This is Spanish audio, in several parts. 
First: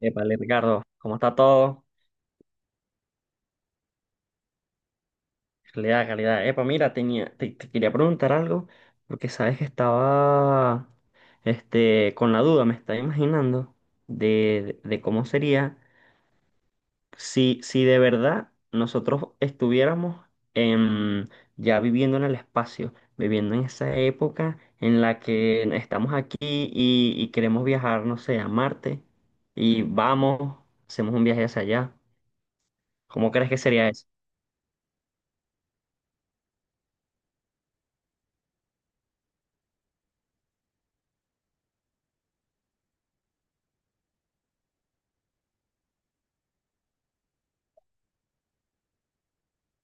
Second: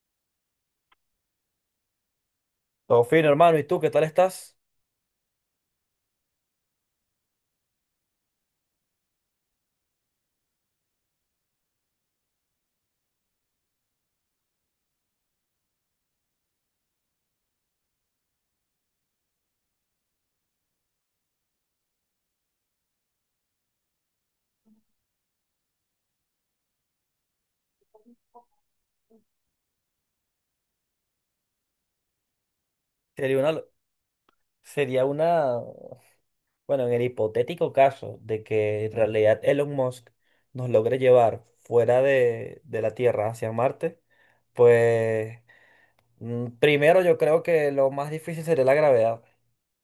Epa, Ricardo, ¿cómo está todo? Todo fino, hermano. ¿Y tú qué tal estás? Calidad, calidad. Epa, mira, tenía, te quería preguntar algo, porque sabes que estaba con la duda, me estaba imaginando cómo sería si de verdad nosotros estuviéramos en, ya viviendo en el espacio, viviendo en esa época en la que estamos aquí y queremos viajar, no sé, a Marte, y vamos, hacemos un viaje hacia allá. ¿Cómo Sería crees que una, sería eso? sería una, bueno, en el hipotético caso de que en realidad Elon Musk nos logre llevar fuera de la Tierra hacia Marte, pues primero yo creo que lo más difícil sería la gravedad.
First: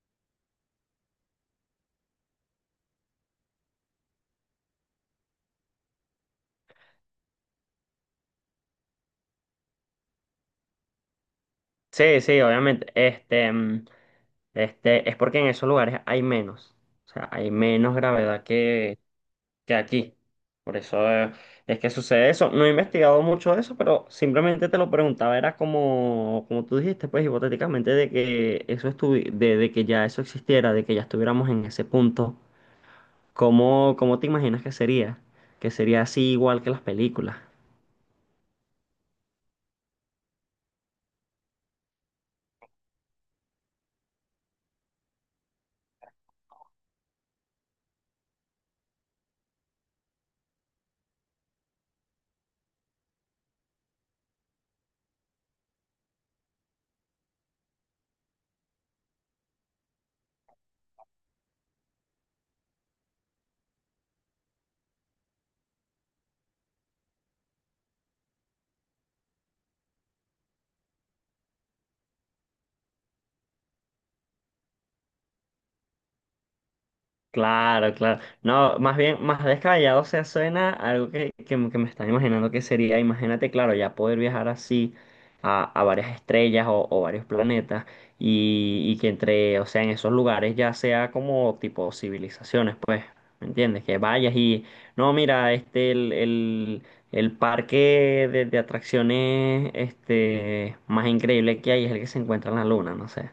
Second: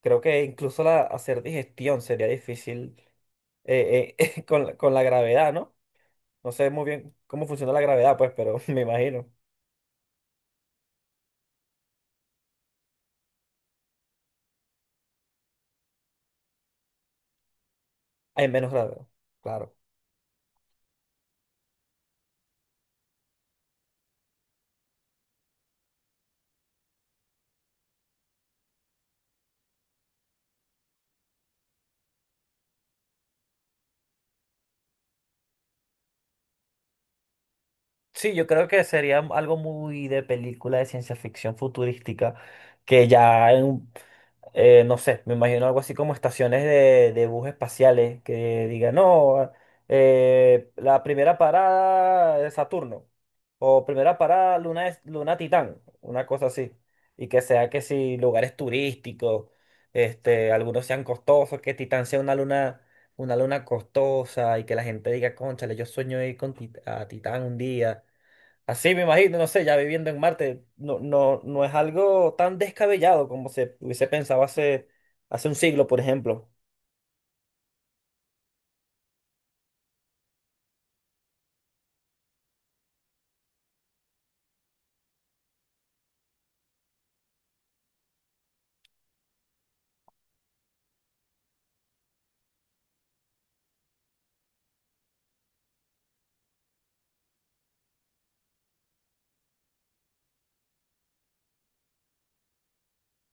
Creo que incluso hacer digestión sería difícil con la gravedad, ¿no? No sé muy bien cómo funciona la gravedad, pues, pero me imagino. Sí, sí, obviamente. Es porque en esos lugares hay menos. O sea, hay menos gravedad Hay menos gravedad, claro. que aquí. Por eso es que sucede eso. No he investigado mucho de eso, pero simplemente te lo preguntaba. Era como, como tú dijiste, pues hipotéticamente, de que eso estuvi- de que ya eso existiera, de que ya estuviéramos en ese punto. ¿Cómo, cómo te imaginas que sería? Que sería así igual que las películas. Sí, yo creo que sería algo muy de película de ciencia ficción futurística, que ya en, no sé, me imagino algo así como estaciones de bus espaciales que digan, no, la primera parada de Saturno, o primera parada Luna, Luna Titán, una cosa así, y que sea que si lugares turísticos, este, algunos sean costosos, que Titán sea una luna costosa y que la gente diga, cónchale, yo sueño ir a Titán un día. Así me imagino, no sé, ya viviendo en Marte, no, no, no es algo tan descabellado como se hubiese pensado hace un siglo, por ejemplo. Claro, claro. No, más bien, más descabellado, o sea, suena algo que me estaba imaginando que sería, imagínate, claro, ya poder viajar así a varias estrellas o varios planetas y que entre, o sea, en esos lugares ya sea como tipo civilizaciones, pues, ¿me entiendes? Que vayas y, no, mira, el parque de atracciones, este, más increíble que hay es el que se encuentra en la luna, no sé.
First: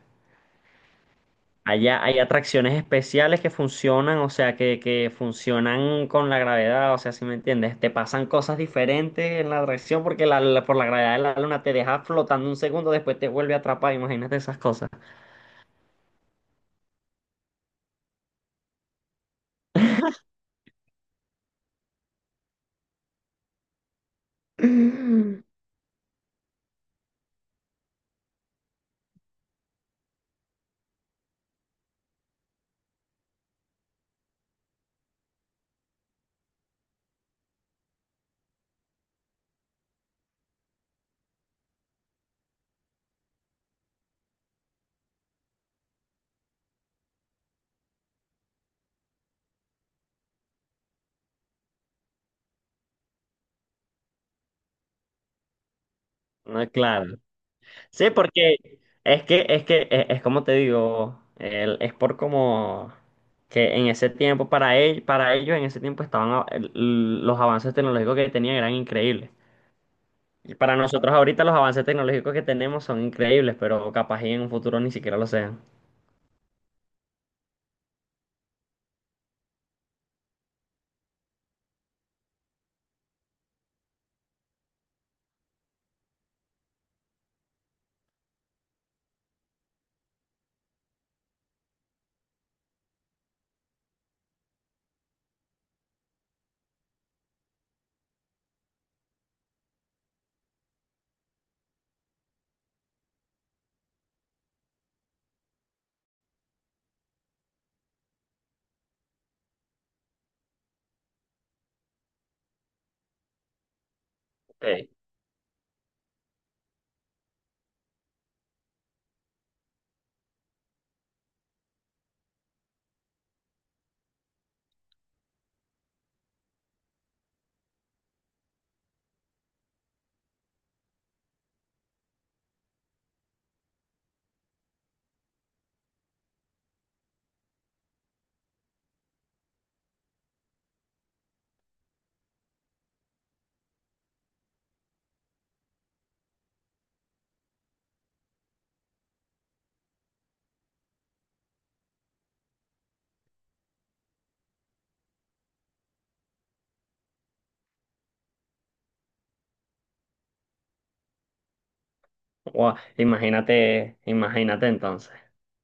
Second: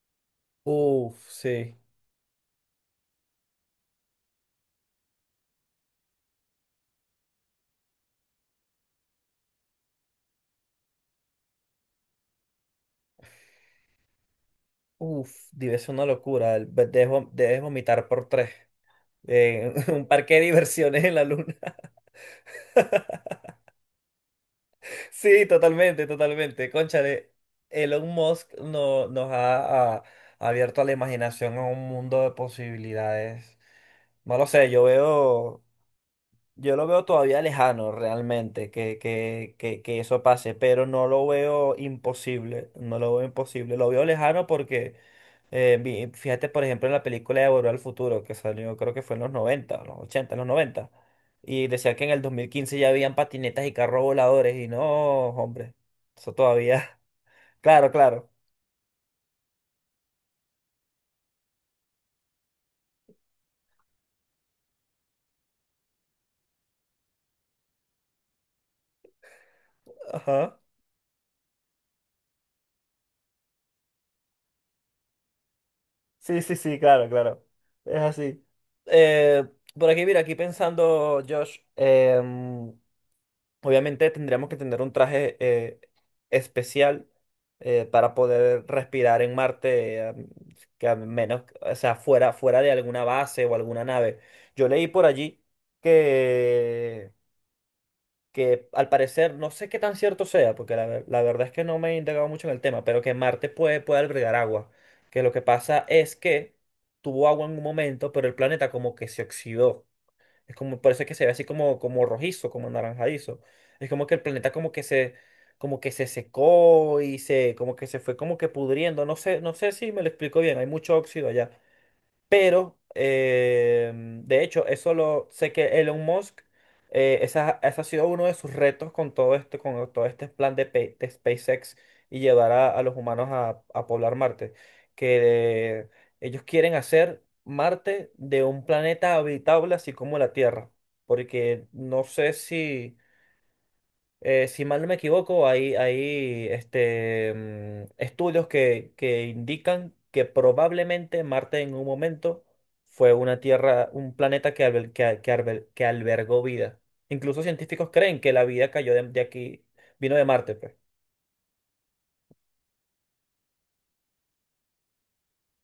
Uf, sí. Allá hay atracciones especiales que funcionan, o sea, que funcionan con la gravedad, o sea, ¿si me entiendes? Te pasan cosas diferentes en la atracción porque por la gravedad de la luna te deja flotando un segundo, después te vuelve a atrapar, imagínate esas cosas. Uf, debe ser una locura. Debes vomitar por tres. Un parque de diversiones en la luna. Sí, totalmente, totalmente. Cónchale, Elon Musk no, nos ha, ha- ha abierto a la imaginación a un mundo de posibilidades. No lo sé, yo veo. Yo lo veo todavía lejano realmente que eso pase, pero no lo veo imposible, no lo veo imposible, lo veo lejano porque fíjate por ejemplo en la película de Volver al Futuro que salió creo que fue en los 90 los 80 los 90 y decía que en el 2015 ya habían patinetas y carros voladores y no, hombre, eso No, todavía, claro. claro, Sí, claro, porque es, como te digo, es por como que en ese tiempo, para él, para ellos en ese tiempo los avances tecnológicos que tenían eran increíbles. Y ajá, para nosotros ahorita los avances tecnológicos que tenemos son increíbles, pero capaz y en un futuro ni siquiera lo sean. sí, sí, sí, claro, claro, es así. Eh, por aquí, mira, aquí pensando, Josh, obviamente tendríamos que tener un traje especial para poder respirar en Marte, que a menos, o sea, fuera de alguna base o alguna nave. Yo leí por allí que, que al parecer, no sé qué tan cierto sea, porque la verdad es que no me he indagado mucho en el tema, pero que Marte puede albergar agua. Que lo que pasa es que tuvo agua en un momento, pero el planeta como que se oxidó. Es como, por eso es que se ve así como, como rojizo, como anaranjadizo. Es como que el planeta Ey, como que se secó y se, como que se fue como que pudriendo. No sé, no sé si me lo explico bien. Hay mucho óxido allá. Pero, de hecho, eso lo sé que Elon Musk, ese ha sido uno de sus retos con todo este plan de SpaceX y llevar a los humanos a poblar Marte. Que ellos quieren hacer Marte de un planeta habitable así como la Tierra. Porque no sé si si mal no me equivoco, hay este, estudios que indican que probablemente Marte en un momento fue una tierra, un planeta que, albel- que, a- que arbel- que albergó vida. Incluso científicos creen que la vida cayó de aquí, vino de Marte, pues. guau, imagínate, imagínate entonces.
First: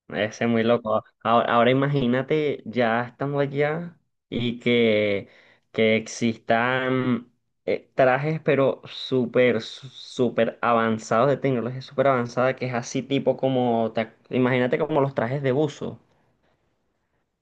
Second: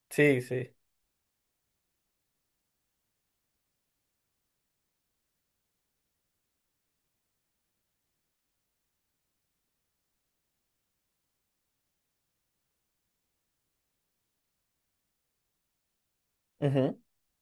Sí, Ese es muy sí. loco. Ahora, ahora imagínate ya estando allá y que existan trajes, pero súper avanzados de tecnología, súper avanzada, que es así tipo como, imagínate como los trajes de buzo. Ujú.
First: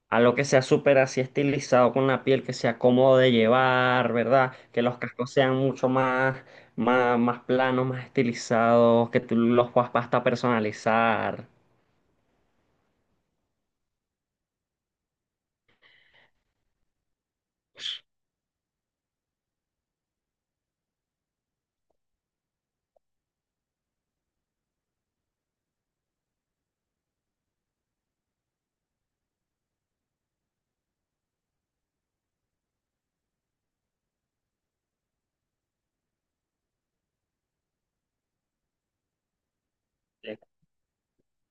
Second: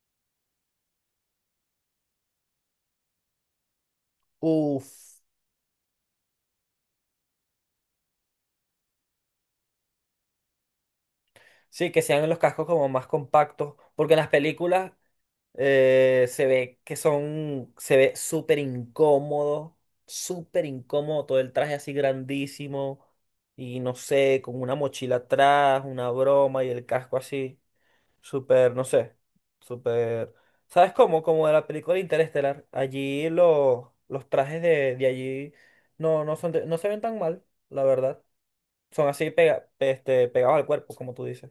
Algo que sea súper así estilizado con la piel, que sea cómodo de llevar, ¿verdad? Que los Uf. cascos sean mucho más, más planos, más estilizados, que tú los puedas hasta personalizar. Sí, que sean los cascos como más compactos, porque en las películas se ve se ve súper incómodo, todo el traje así grandísimo y no sé, con una mochila atrás, una broma y el casco así, súper, no sé, súper. ¿Sabes cómo? Como de la película Interestelar, allí los trajes de allí no se ven tan mal, la verdad. Son así Eh, pegados al cuerpo, como tú dices.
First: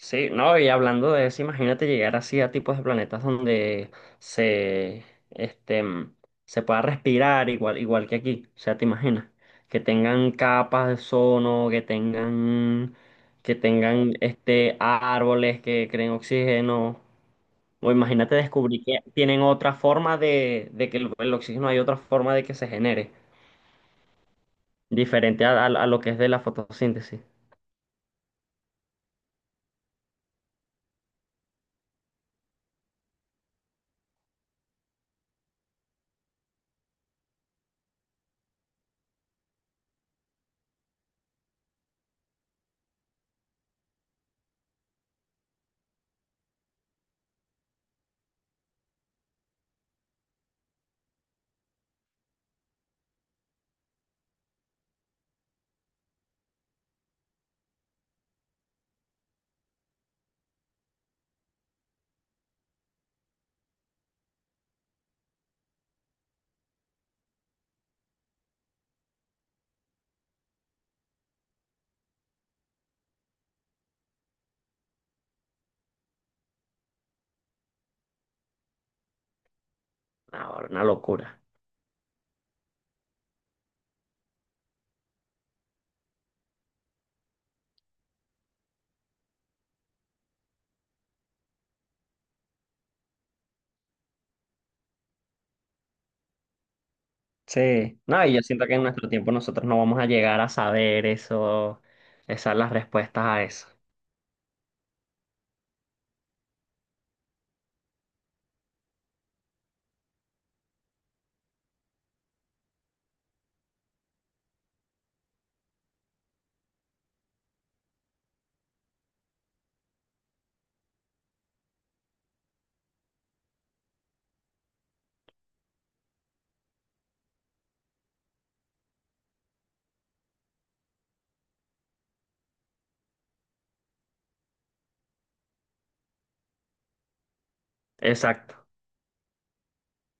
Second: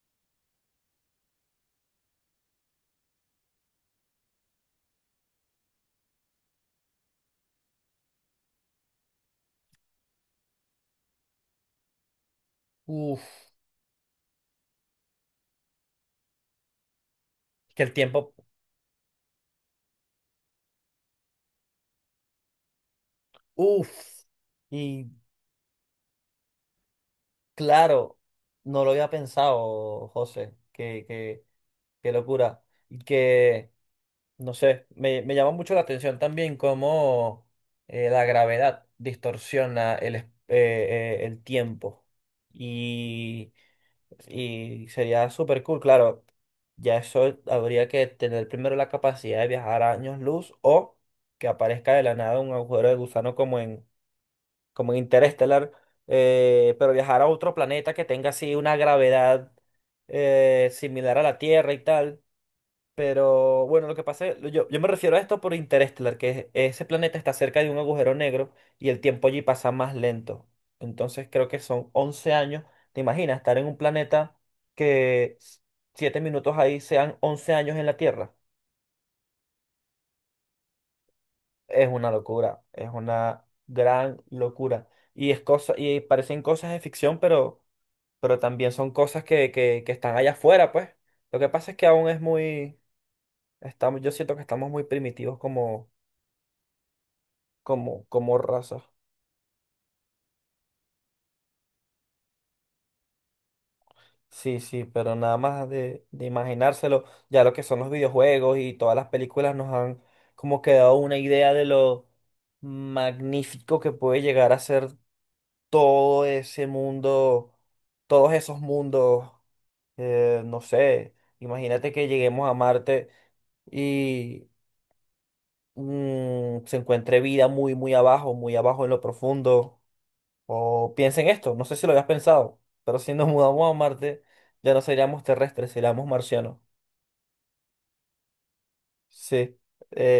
Sí, no, y hablando de eso, imagínate llegar así a tipos de planetas donde se, este, mm, se pueda respirar igual, igual que aquí. O sea, te imaginas, que tengan capas de ozono, Uf, que tengan este, árboles que creen oxígeno. que O el tiempo, imagínate descubrir que tienen otra forma de que el oxígeno hay otra forma de que se genere, uf, y diferente a lo que es de la fotosíntesis. claro, no lo había pensado, José, qué, qué, qué locura. Y que, no sé, me llama mucho la atención también cómo la gravedad distorsiona el tiempo. Y, y sería súper cool, claro, ya eso habría que tener primero la capacidad de viajar a años luz o que aparezca de la nada un agujero de gusano como en Interestelar, pero viajar a otro planeta que tenga así una gravedad similar a la Tierra y tal. Pero bueno, lo que pasa es, yo me refiero a esto por Interestelar, ese planeta está cerca de un agujero negro y el tiempo allí pasa más lento. Entonces creo que son 11 años. ¿Te imaginas estar en un planeta que s- 7 minutos ahí sean 11 años en la Tierra? Ahora, una locura. Es una locura, es una gran locura. Y parecen cosas de ficción, pero también son cosas que están allá afuera, pues. Lo que pasa es que aún yo siento que estamos muy primitivos como, Sí, como, no, y como yo siento que en raza. nuestro tiempo nosotros no vamos a llegar a saber eso, esas las respuestas a eso. Sí, sí, pero nada más de imaginárselo, ya lo que son los videojuegos y todas las películas nos han como que dado una idea de lo magnífico que puede llegar a ser todo ese mundo, todos esos mundos, no sé, imagínate que lleguemos a Marte. Y se encuentre vida muy, muy abajo en lo profundo. O piensen esto, no sé si lo habías pensado, pero si nos mudamos a Marte, ya no seríamos terrestres, seríamos marcianos. Exacto. Sí. eh,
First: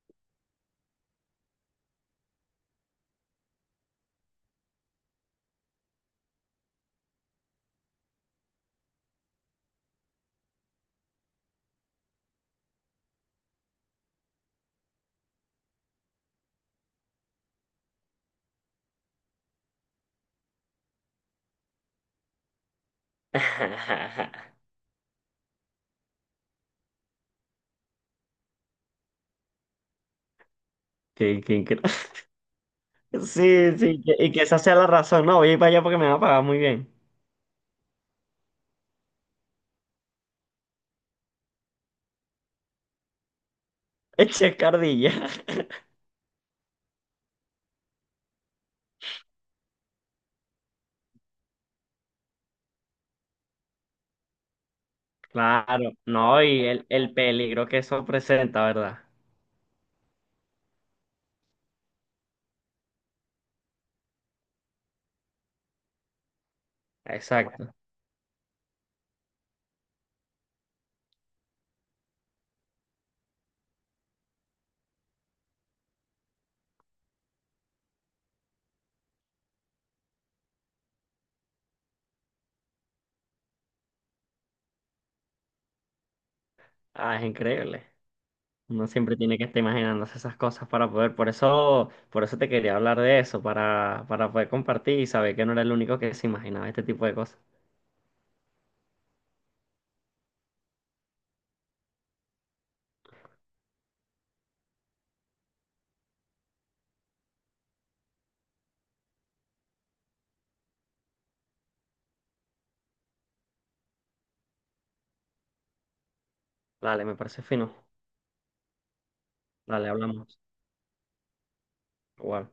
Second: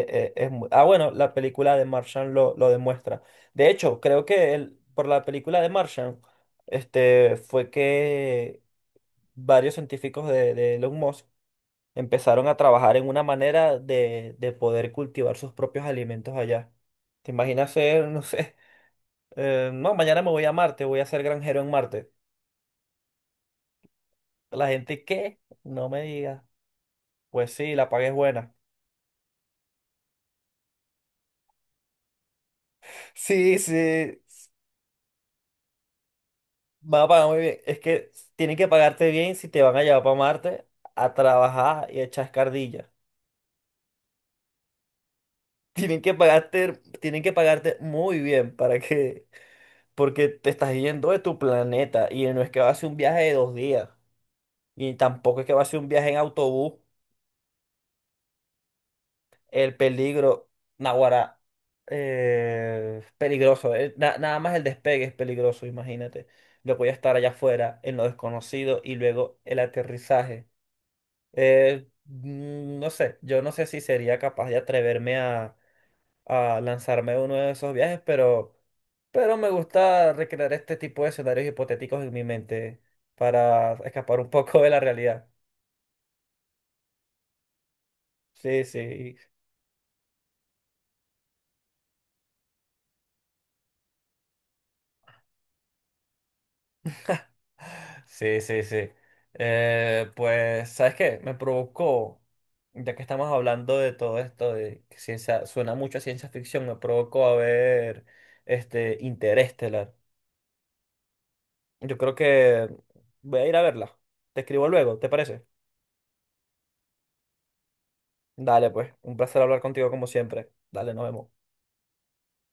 eh, es mu- Ah, bueno, la película de Martian lo demuestra. De hecho, creo que por la película de Martian, este, fue que varios científicos de Elon Musk empezaron a trabajar en una manera de poder cultivar sus propios alimentos allá. ¿Te imaginas ser, no sé, No, mañana me voy a Marte, voy a ser granjero en Marte. La gente, ¿qué? No me digas. Pues sí, la paga es buena. Qué- qué incre- Sí, Sí, sí, sí, y que s- esa sea la razón. No, voy a ir para allá porque me va a pagar muy bien. va a pagar muy bien. Es que tienen que pagarte bien si te van a llevar para Marte a trabajar y a echar escardilla. Eche cardilla. Tienen que pagarte, tienen que pagarte muy bien para que, porque te estás yendo de tu planeta y no es que va a ser un viaje de 2 días y tampoco es que va a ser un Claro, viaje en no, y autobús. El peligro que eso presenta, ¿verdad? El peligro, naguará, peligroso. Nada más el despegue es peligroso, imagínate. Lo voy a estar allá Exacto. afuera, en lo desconocido, y luego el aterrizaje. No sé, yo no sé si sería capaz de atreverme a lanzarme a uno de esos viajes, pero me gusta recrear este tipo de escenarios hipotéticos en mi mente para escapar un poco de la realidad. Ah, es increíble. Sí, Uno sí. siempre tiene que estar imaginándose esas cosas para poder. Por eso te quería hablar de eso, para poder compartir y saber que no era el único que se imaginaba este tipo de cosas. Sí, sí, sí. Pues, ¿sabes qué? Me provocó, ya que estamos hablando de todo esto, de que ciencia, suena mucho a ciencia ficción, me provocó a ver este Interestelar. Yo creo que voy a ir a verla. Te escribo luego, ¿te parece? Dale, me parece fino. Dale, pues, un placer hablar Dale, contigo como hablamos. siempre. Dale, nos vemos. Igual.